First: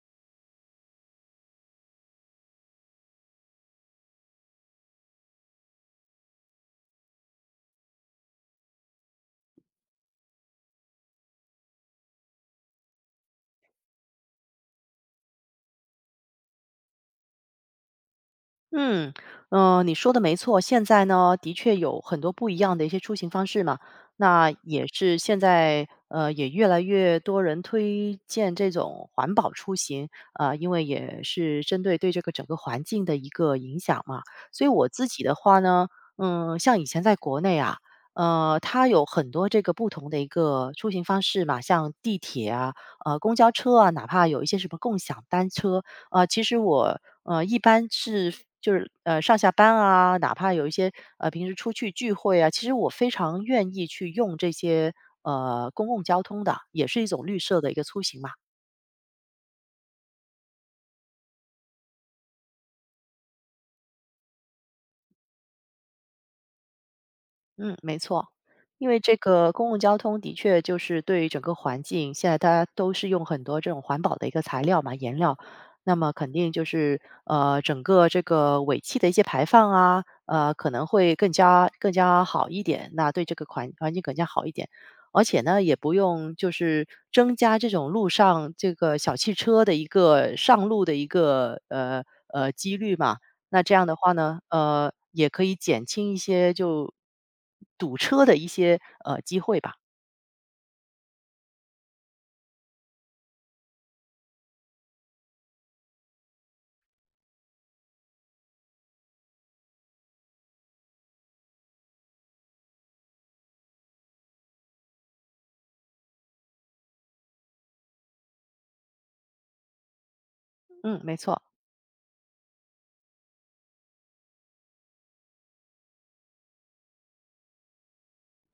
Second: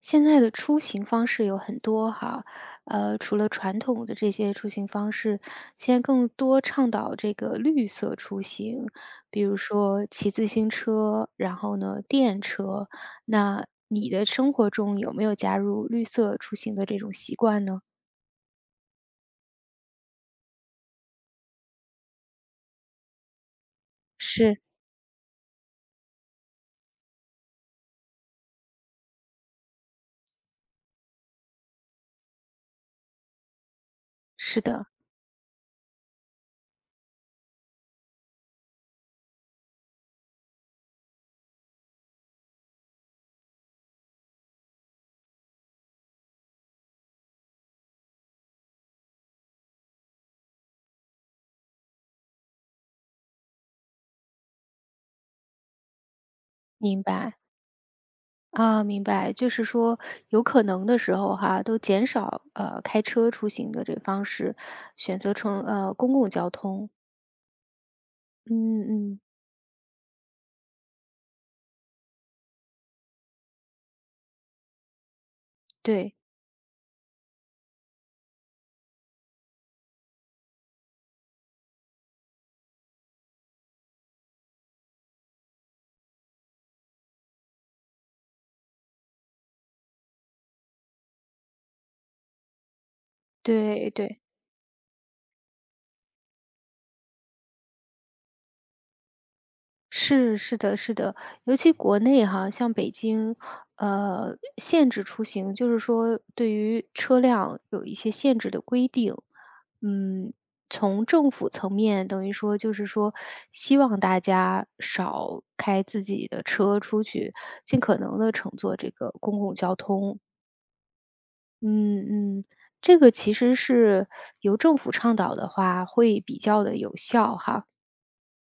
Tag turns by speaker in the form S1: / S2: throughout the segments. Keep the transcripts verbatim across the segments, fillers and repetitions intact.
S1: 现在的出行方式有很多哈，呃，除了传统的这些出行方式，现在更多倡导这个绿色出行，比如说骑自行车，然后呢，电车。那你的生活中有没有加入绿色出行的这种习惯呢？
S2: 嗯，呃，你说的没错，现在呢，的确有很多不一样的一些出行方式嘛。那
S1: 是，
S2: 也是现在，呃，也越来越多人推荐这种环保出行啊，因为也是针对对这个整个环境的一个影响嘛。
S1: 是
S2: 所以
S1: 的，
S2: 我自己的话呢，嗯，像以前在国内啊，呃，它有很多这个不同的一个出行方式嘛，像地铁啊，呃，公交车啊，哪怕有一些什么共享单车，啊，其实我呃，一般是就是呃上下班啊，哪怕有一些呃平时出去聚会啊，其实我非常愿意去用这些呃公共交通的，也是
S1: 明
S2: 一种
S1: 白
S2: 绿色的一个出行嘛。
S1: 啊，明白，就是说有可能的时候哈，都减少呃开车出行的这个方式，选择乘呃公共交通。
S2: 嗯，没错，
S1: 嗯
S2: 因为这
S1: 嗯。
S2: 个公共交通的确就是对整个环境，现在大家都是用很多这种环保的一个材料嘛，颜料，那么
S1: 对，
S2: 肯定就是呃，整个这个尾气的一些排放啊，呃，可能会更加更加好一点，那对这个环环境更加好一点，而且呢，也不用就是增加这种路上这个小汽车的一个上路的一个呃呃几率嘛，那这样
S1: 对
S2: 的话
S1: 对，
S2: 呢，呃，也可以减轻一些就堵车的一些呃机会吧。
S1: 是是的是的，尤其国内哈，像北京，呃，限制出行，就是说对于车辆有一些限制的规定。嗯，从政府层面等于说就是说，希望大家少开自己的车出去，尽可能的乘坐这个公共交通。
S2: 嗯，没错，
S1: 嗯嗯，这个其实是由政府倡导的话，会比较的有效哈，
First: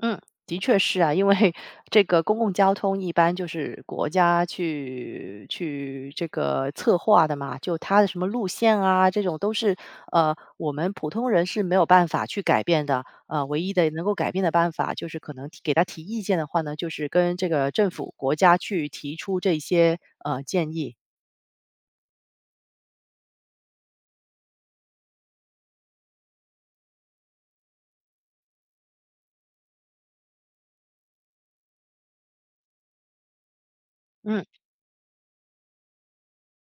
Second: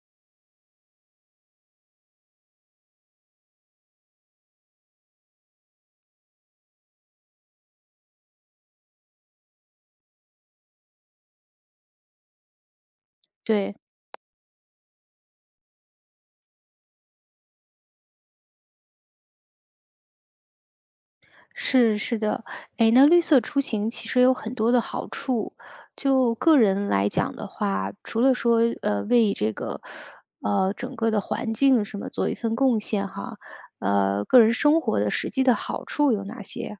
S2: 嗯，的确是啊，因为这个公共交通一般就是国家去去这个策划的嘛，就它的什么路线啊，这种都是呃我们普通人是没有办法去改变的。呃，唯一
S1: 对。
S2: 的能够改变的办法就是可能提给他提意见的话呢，就是跟这个政府国家去提出这些呃建议。
S1: 是是的，哎，那绿色出行其实有很多的好处。就个人来讲的话，除了说呃为这个呃整个的环境什么做一份贡献哈，呃，个
S2: 嗯。
S1: 人生活的实际的好处有哪些？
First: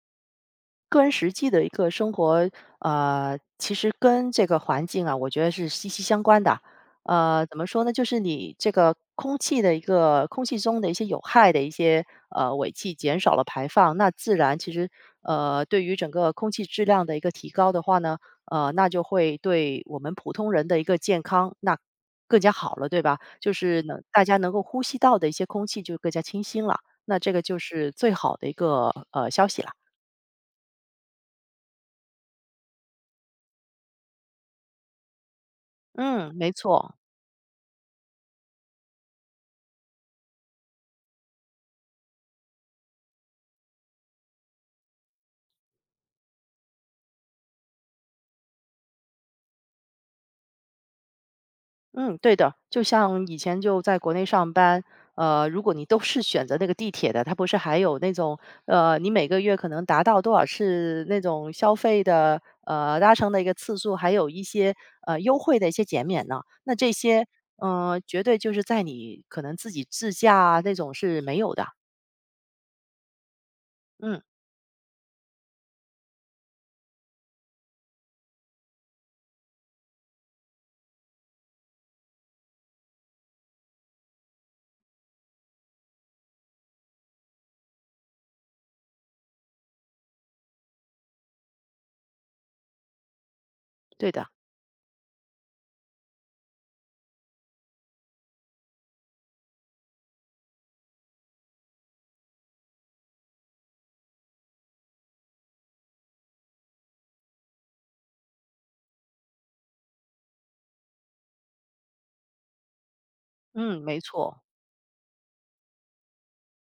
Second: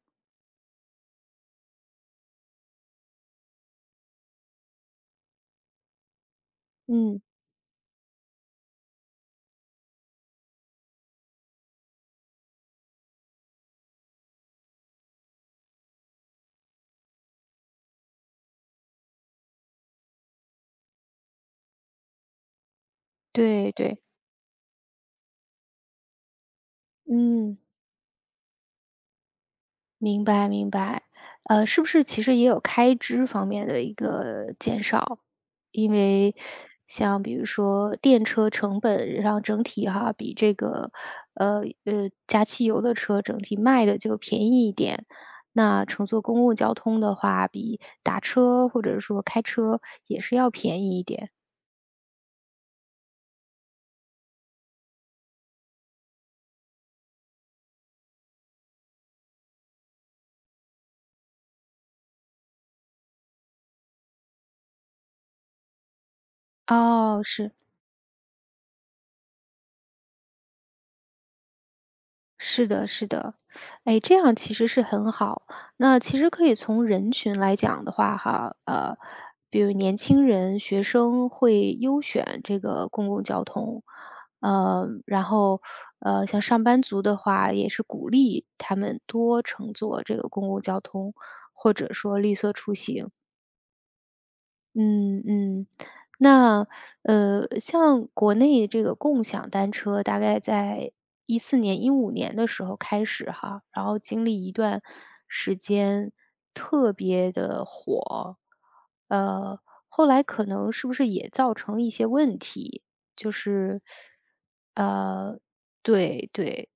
S2: 个人实际的一个生活，呃，其实跟这个环境啊，我觉得是息息相关的。
S1: 嗯，
S2: 呃，怎么说呢？就是你这个空气的一个空气中的一些有害的一些呃尾气减少了排放，那自然其实呃对于整个空气质量的一个提高的话呢，呃，那就会对我们普通人的一个健康那更加好了，对吧？就
S1: 对
S2: 是
S1: 对，
S2: 能大家能够呼吸到的一些空气就更加清新了，那这个
S1: 嗯。
S2: 就是最好的一个呃消息了。
S1: 明白明白，呃，是不是其实也有开支方面的一个减少？因
S2: 嗯，
S1: 为
S2: 没错，
S1: 像比如说电车成本上整体哈，比这个呃呃加汽油的车整体卖的就便宜一点，那乘坐公共交通的话，比打车或者说开车也是要便宜一点。
S2: 嗯，对的。就像以前就在国内上班，呃，如果你都是选择那个地铁的，它不是还有那种，呃，你每个月可能达到多少次那种消费的，呃，搭乘的一个次数，还有一些呃优惠的一些减免呢。那这
S1: 哦，
S2: 些，
S1: 是。
S2: 呃，绝对就是在你可能自己自驾啊那种是没有的。
S1: 是的，是的，哎，这
S2: 嗯，
S1: 样其实是很好。那其实可以从人群来讲的话，哈，呃，比如年轻人、学生会优选这个公共交通，呃，然后呃，像上班族的话，也是鼓励他们多乘坐这个公共交通，或者说绿色出行。
S2: 对的，
S1: 嗯嗯，那呃，像国内这个共享单车，大概在一四年、一五年的时候开始哈，然后经历一段时间特别的火，呃，后来可能是不是也造成一些问题，就
S2: 嗯，
S1: 是，
S2: 没错。
S1: 呃，对对，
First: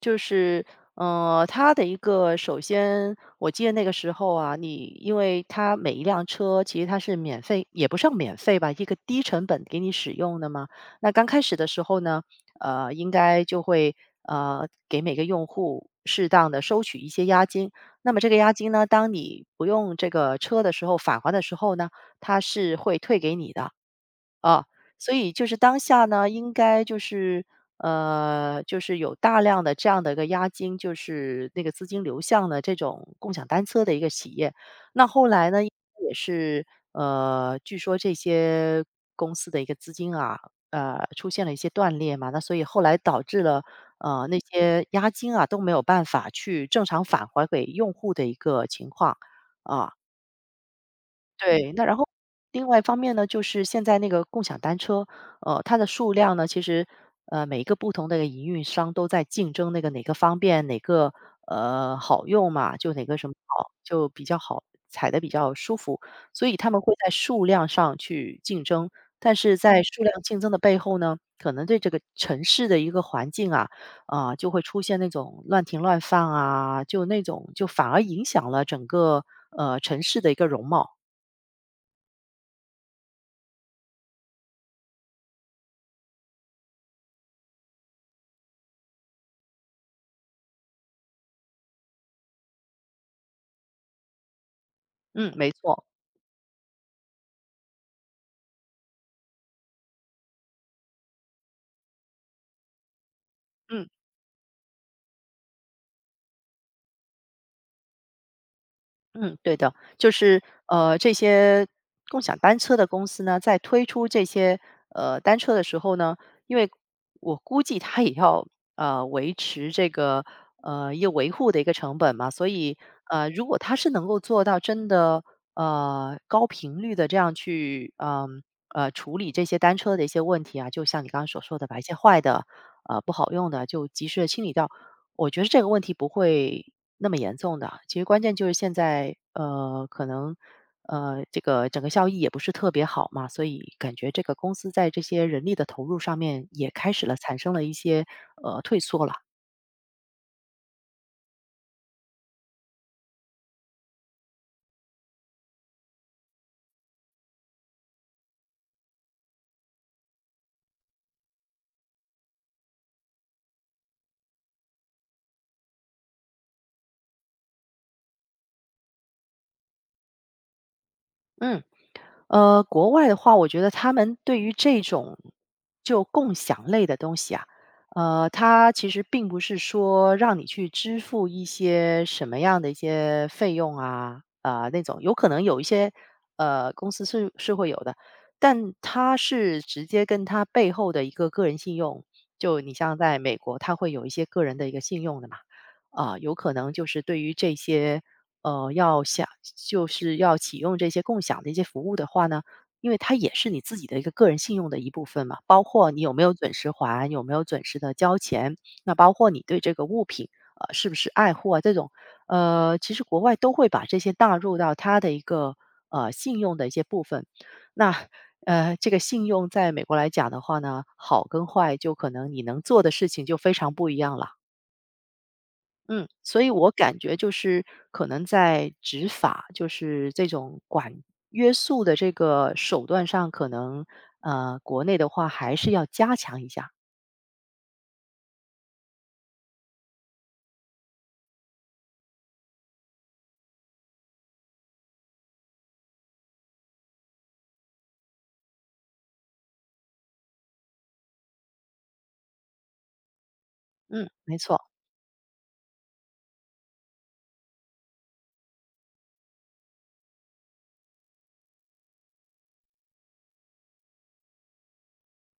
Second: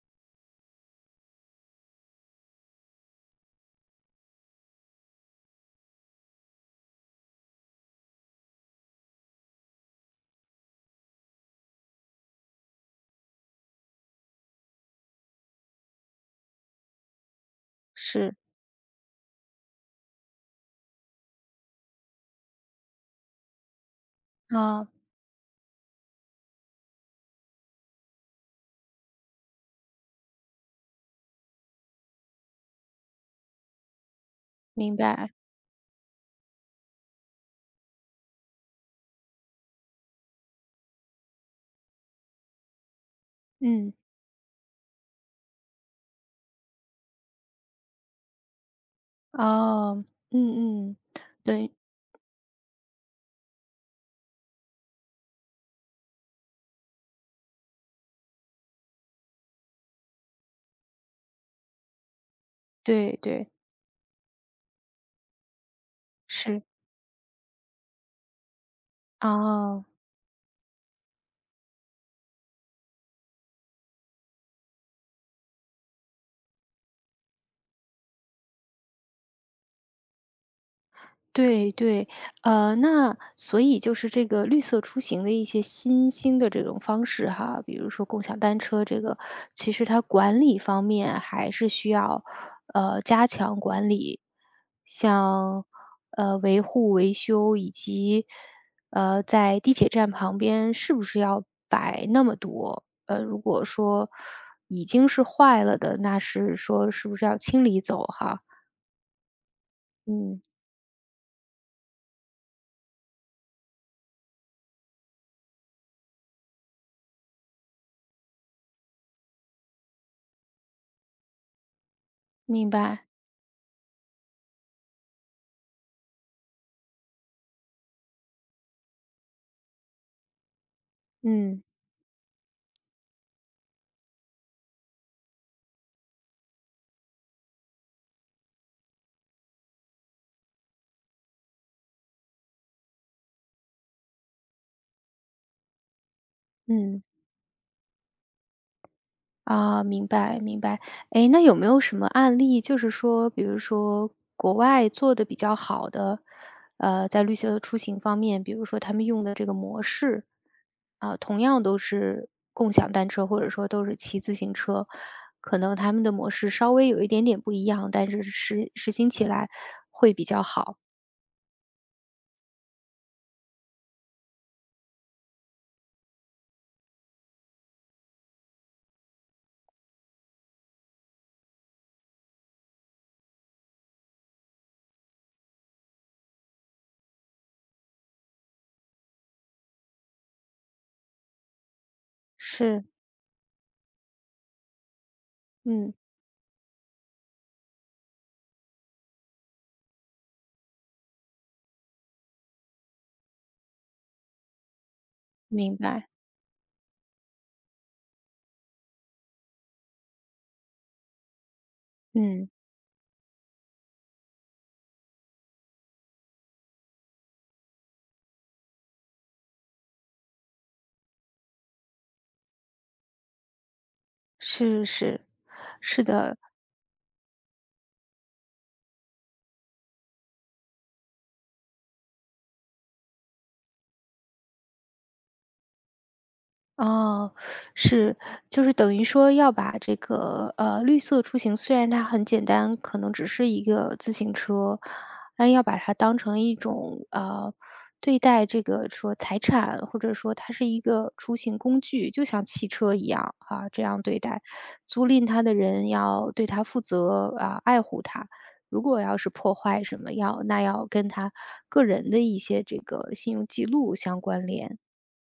S2: 就是，呃，它的一个首先，我记得那个时候啊，你因为它每一辆车其实它是免费，也不算免费吧，一个低成本给你使用的嘛。那刚开始的时候呢，呃，应该就会呃给每个用户适当的收取一些押金。那么这
S1: 是。
S2: 个押金呢，当你不用这个车的时候返还的时候呢，它是会退给你的。啊，
S1: 啊，
S2: 所以就是当下呢，应该就是呃，就是有大量的这样的一个押金，就是那个资金流向的这种共享单车的一个企业。
S1: 明
S2: 那后
S1: 白，
S2: 来呢，也是呃，据说这些公司的一个资金啊，呃，出现了一些断裂嘛，那所以后来导致了
S1: 嗯，
S2: 呃那些押金啊都没有办法去正常返还给用户的一个情况啊。
S1: 哦，嗯嗯，
S2: 对，
S1: 对
S2: 那然后另外一方面呢，就是现在那个共享单车，呃，它的数量呢，其实呃每一个不同的营运商都在竞争那个哪个方便，哪个呃好用嘛，就哪个
S1: 对
S2: 什么
S1: 对，
S2: 好，就比较好，踩的比较舒服，所以
S1: 是，
S2: 他们会在数量上去竞争。但是在
S1: 啊。
S2: 数量竞争的背后呢，可能对这个城市的一个环境啊，啊、就会出现那种乱停乱放啊，就那种就反而影响了整个呃城市的一个容貌。
S1: 对对，呃，那所以就是这个绿色出行的一些新兴的这种方式哈，比如说共享单车这个，其实它管理方面还是需要呃加强管理，
S2: 嗯，没
S1: 像
S2: 错，
S1: 呃维护维修以及呃在地铁站旁边是不是要摆那么多？呃，如果
S2: 嗯
S1: 说已经是坏了的，那是说是不是要清理走哈？
S2: 嗯，对的，就
S1: 嗯，
S2: 是呃，这些共享单车的公司呢，在推出这些呃单车的时候呢，因为我估计它也要呃维持这个呃一个维护的一个成本嘛，所
S1: 明
S2: 以
S1: 白，
S2: 呃，如果它是能够做到真的呃高频率的这样去嗯呃处理这些单车的一些问题啊，就像你刚刚所说
S1: 嗯
S2: 的，把一些坏的呃不好用的就及时的清理掉，我觉得这个问题不会那么严重的。其实关键就是现在，呃，可能，呃，这个整个效益也不是特别好嘛，所以感觉这个公司在这些人力的投入上面也开
S1: 嗯。
S2: 始了产生了一些呃退缩了。
S1: 啊，明白明白。哎，那有没有什么案例，就是说，比如说国外做的比较好的，呃，在绿色出行方面，比如说他们用的这个模式，啊，同样都是共享单车，或者说都是骑自行车，可能他们的模式稍微有一点点不一样，但是实实行起来会比较好。
S2: 嗯。呃，国外的话，我觉得他们对于这种就共享类的东西啊，呃，它其实并不是说让你去支付一些什么样的一些费用啊，啊、那种有可能有一些呃公司是是会有的，但它是直接跟它背后的一个个人信用，就你
S1: 是
S2: 像在美国，它会有一些个人的一个信用的嘛，
S1: 嗯，
S2: 啊、有可能就是对于这些。呃，要想就是要启用这些共享的一些服务的话呢，因为它也是你自己的一个个人信用的一部分嘛，包
S1: 明
S2: 括你
S1: 白。
S2: 有没有准时还，有没有准时的交钱，那包括你对这个物品，呃，是不是爱护啊这种，
S1: 嗯。
S2: 呃，其实国外都会把这些纳入到它的一个呃信用的一些部分。那呃，这个信用在美国来讲的话呢，好跟坏就可能你能做的事情就非常不一样了。
S1: 是是，是
S2: 嗯，
S1: 的，
S2: 所以我感觉就是可能在执法，就是这种管约束的这个手段上，可能呃，国内的话还是要加强一下。
S1: 哦，是，就是等于说要把这个呃绿色出行，虽然它很简单，可能只是一个自行车，但是要把它当成一种呃对待这个说财产，或者说它是一个出行工具，就像汽车一样啊，这样
S2: 嗯，
S1: 对
S2: 没
S1: 待，
S2: 错，
S1: 租赁它的人要对它负责啊，爱护它。如果要是破坏什么，要那要跟他个人的一些这个信用记录相关联。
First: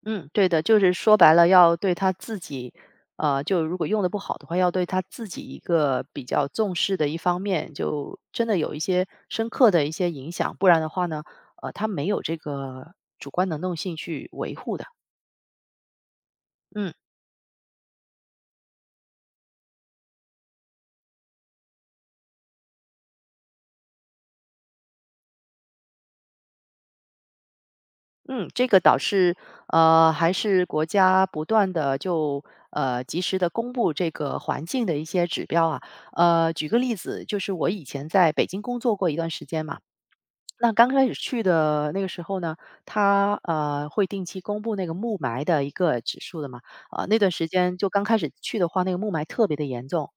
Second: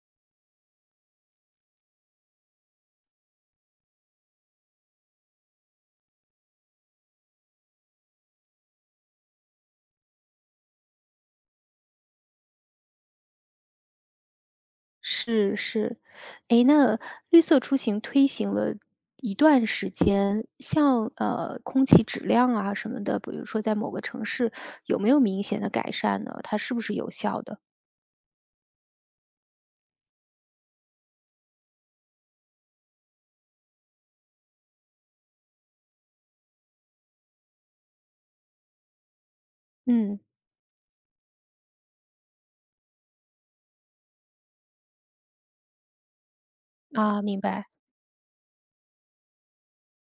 S2: 嗯，对的，就是说白了，要对他自己，呃，就如果用的不好的话，要对他自己一个比较重视的一方面，就真的有一些深刻的一些影响，不然的话呢，呃，他没有这个主观能动性去维护的。
S1: 是是，哎，
S2: 嗯。
S1: 那绿色出行推行了一段时间，像呃空气质量啊什么的，比如说在某个城市有没有明显的改善呢？它是不是有效的？
S2: 嗯，这个倒是，呃，还是国家不断的就，呃，及时的公布这个环境的一些指标啊。呃，举个例子，就是我以前在北京工作过一段时间嘛，
S1: 嗯，
S2: 那刚开始去的那个时候呢，他呃会定期公布那个雾霾的一个指数的嘛，啊、那
S1: 啊，
S2: 段
S1: 明
S2: 时
S1: 白，
S2: 间就刚开始去的话，那个雾霾特别的严重，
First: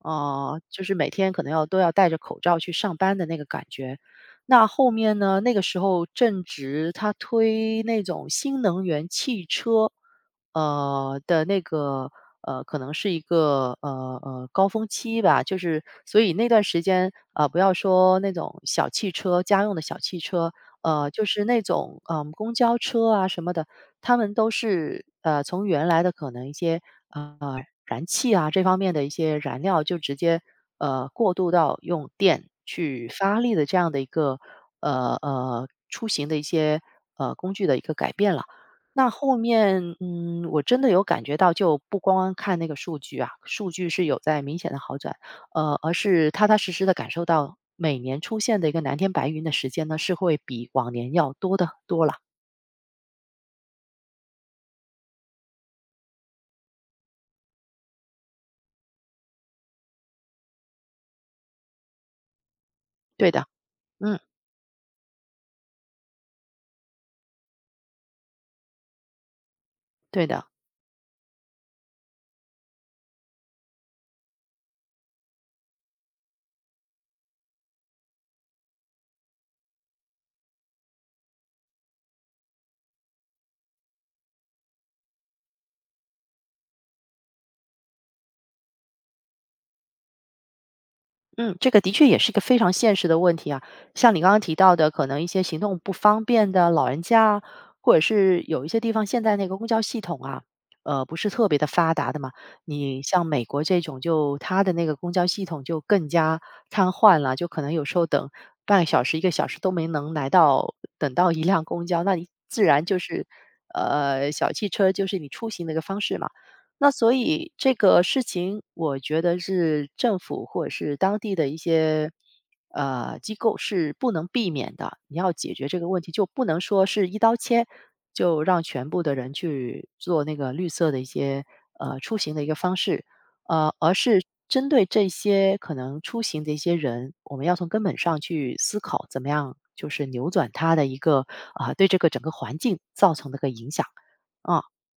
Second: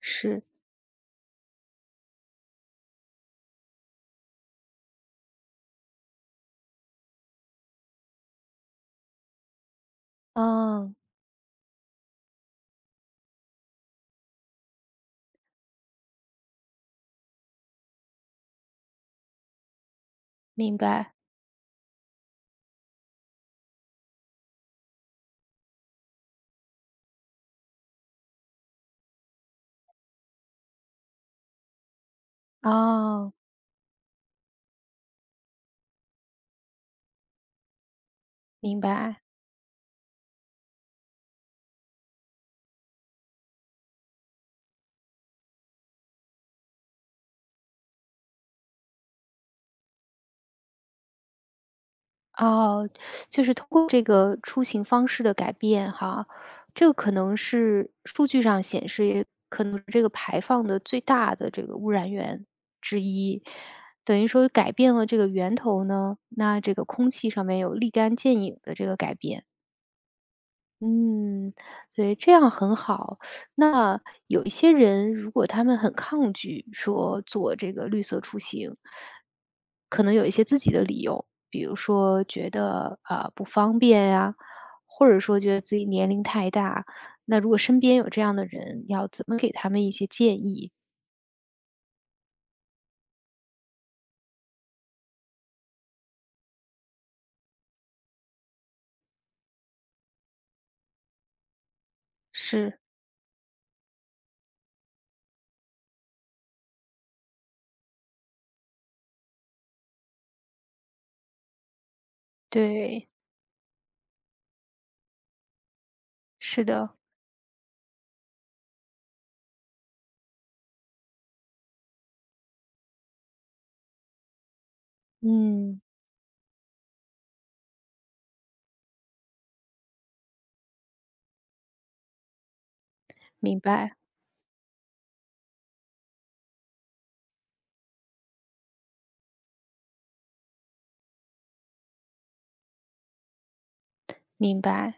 S1: 是，
S2: 呃，就是每天可能要都要戴着口罩去上班的那个感觉。那后面呢，那个时候正值他推那种新能源汽车，
S1: 嗯，
S2: 呃，的那个，呃，可能是一个，呃，呃，高峰期吧，就是所以那段时间啊，呃，不要说那种小汽车，家用的小汽车，
S1: 明
S2: 呃，
S1: 白，
S2: 就是那种，嗯，公交车啊什么的，他们都是，呃，从原来的可能一些，呃，燃气啊这方面的一些燃料，就直接，呃，过渡到用电去
S1: 哦，
S2: 发力的这样的一个，呃，呃，出行的一些，呃，工具的一个改变了。
S1: 明
S2: 那
S1: 白，
S2: 后面，嗯，我真的有感觉到，就不光光看那个数据啊，数据是有在明显的好转，呃，而是踏踏实实的感受到每年出现的一个蓝天白云的时间呢，是会比往年要多的多了。
S1: 哦，就是通过这个出行方式的改变哈，这个可能是数据上显示，也可能是这个排放的最大的这个污染源。
S2: 对的，嗯，
S1: 等于说改变了这个源头呢，那这个空气上面有立竿见影的这个改变。
S2: 对的。
S1: 嗯，对，这样很好。那有一些人，如果他们很抗拒说做这个绿色出行，可能有一些自己的理由，比如说觉得啊、呃不方便呀、或者说觉得自己年龄太大。那如果身边有这样的人，要怎么给他们一些建议？
S2: 嗯，这个的确也是一个非常现实的问题啊。像你刚刚提到的，可能一些行动不方便的老人家啊或者是有一些地方现在那个公交系统啊，呃，不是特别的发达的嘛。
S1: 是，
S2: 你像美国这种就，它的那个公交系统就更加瘫痪了，就可能有时候等半个小时、一个小时都没能来到，等到一辆公交，那你自然就
S1: 对，
S2: 是呃小汽车就是你出行的一个方式嘛。
S1: 是
S2: 那
S1: 的，
S2: 所以这个事情，我觉得是政府或者是当地的一些呃机构是不能避免的。你要解决这
S1: 嗯，
S2: 个问题，就不能说是一刀切，就让全部的人去做那个绿色的一些呃出行的一个方式，
S1: 明
S2: 呃，而
S1: 白。
S2: 是针对这些可能出行的一些人，我们要从根本上去思考，怎么样就是扭转他的一个啊、对这个整个环境造成的一个影响
S1: 明
S2: 啊。
S1: 白，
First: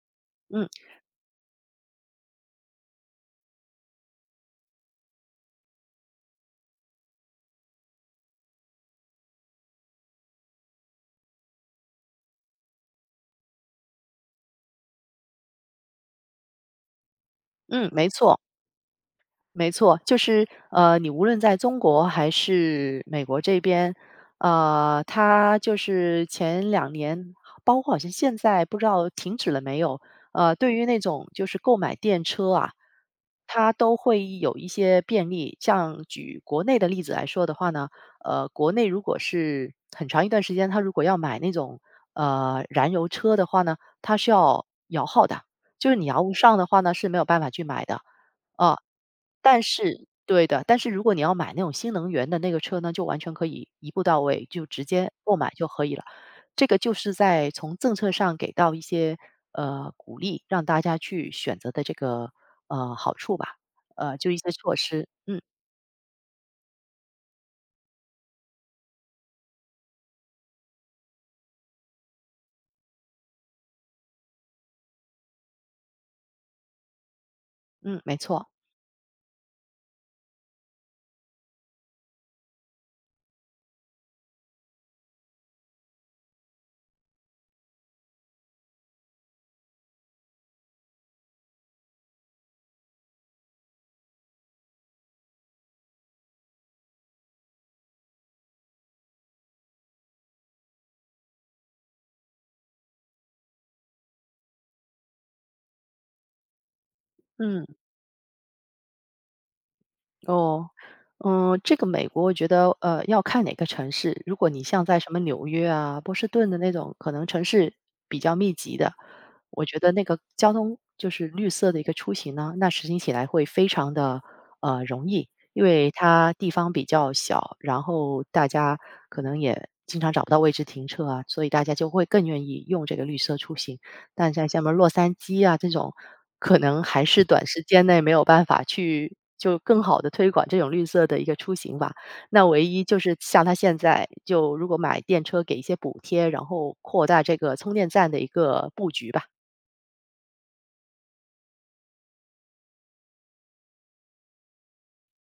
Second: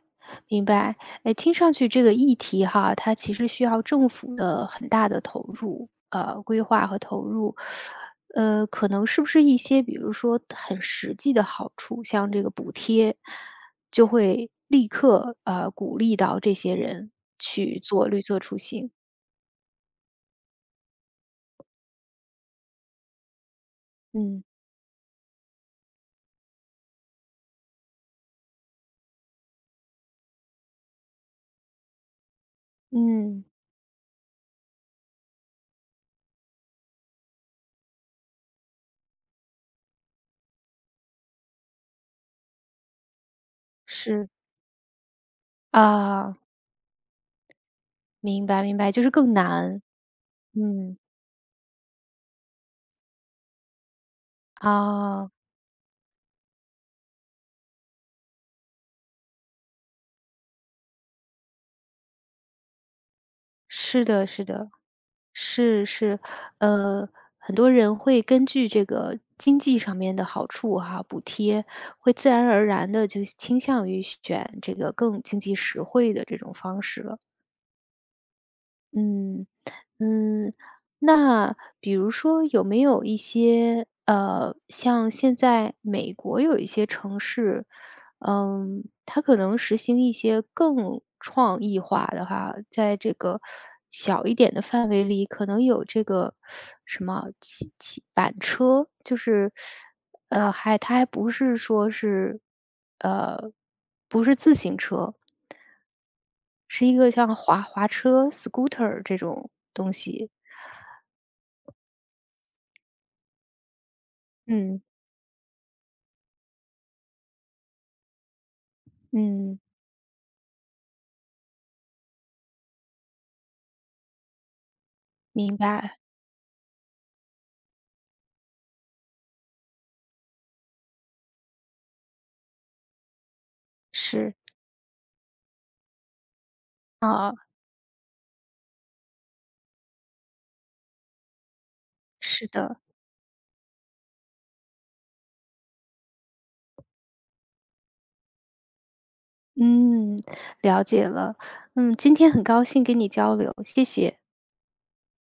S1: 明
S2: 嗯
S1: 白。哎，听上去这个议题哈，它其实需要政府的很大的投入，呃，规划和投入。呃，可能是不是一些比如说很实际的好处，像这个补贴，就会立刻呃鼓励到这些人去
S2: 嗯，没
S1: 做绿
S2: 错。
S1: 色出行。
S2: 没错，就是呃，你无论在中国还是美国这边，
S1: 嗯
S2: 呃，它就是前两年，包括好像现在不知道停止了没有，呃，对于那种就是购买电车啊，
S1: 嗯，
S2: 它都会有一些便利。像举国内的例子来说的话呢，呃，国内如果是很长一段时间，它如果要买那种呃燃油车的话呢，它
S1: 是
S2: 是要摇号的，就是你摇不
S1: 啊，
S2: 上的话呢是没有办法去买的。
S1: 明白明
S2: 啊。
S1: 白，就是更
S2: 但
S1: 难。
S2: 是对的，但是
S1: 嗯
S2: 如果你要买那种新能源的那个车呢，就完全可以一步到位，就直接
S1: 啊。
S2: 购买就可以了。这个就是在从政策上给到一些呃鼓励，让大家去选择的这个呃好处吧，
S1: 是
S2: 呃，
S1: 的，
S2: 就一
S1: 是
S2: 些
S1: 的，
S2: 措施。嗯
S1: 是是，呃，很多人会根据这个经济上面的好处哈，补贴，会自然而然的就倾向于选这个更经济实惠的这种方式了。
S2: 嗯，没错，
S1: 嗯，嗯，那比如说有没有一些，呃，像现在美国有一些城市，嗯，它可能实行一些更创意化的话，在这个小一点的范围里，可能有这个什么骑骑板车，就是，呃，还它还不是说是，呃，不是自行车，是一个像滑
S2: 嗯。
S1: 滑车 scooter 这种东西。
S2: 哦，嗯，这个美国我觉得，呃，要看哪个城市。如果你
S1: 嗯，
S2: 像在什么纽约啊、波士顿的那种，可能城市比较密集的，
S1: 嗯，
S2: 我觉得那个交通就是绿色的一个出行呢，那实行起来会非常的呃容易，
S1: 明
S2: 因为
S1: 白，
S2: 它地方比较小，然后大家可能也经常找不到位置停车啊，所以大家就会更愿意用这个绿色出行。但
S1: 是。
S2: 在像什么洛杉矶啊这种，可能还是
S1: 啊，
S2: 短时间内没有办法去就更好的推广这种绿色的一个出行吧。那
S1: 是
S2: 唯
S1: 的，
S2: 一就是像他现在就如果买电车给一些补贴，然后扩大这个充电站的一个布局吧。
S1: 嗯，了解了。嗯，今天很高兴跟你交流，谢谢。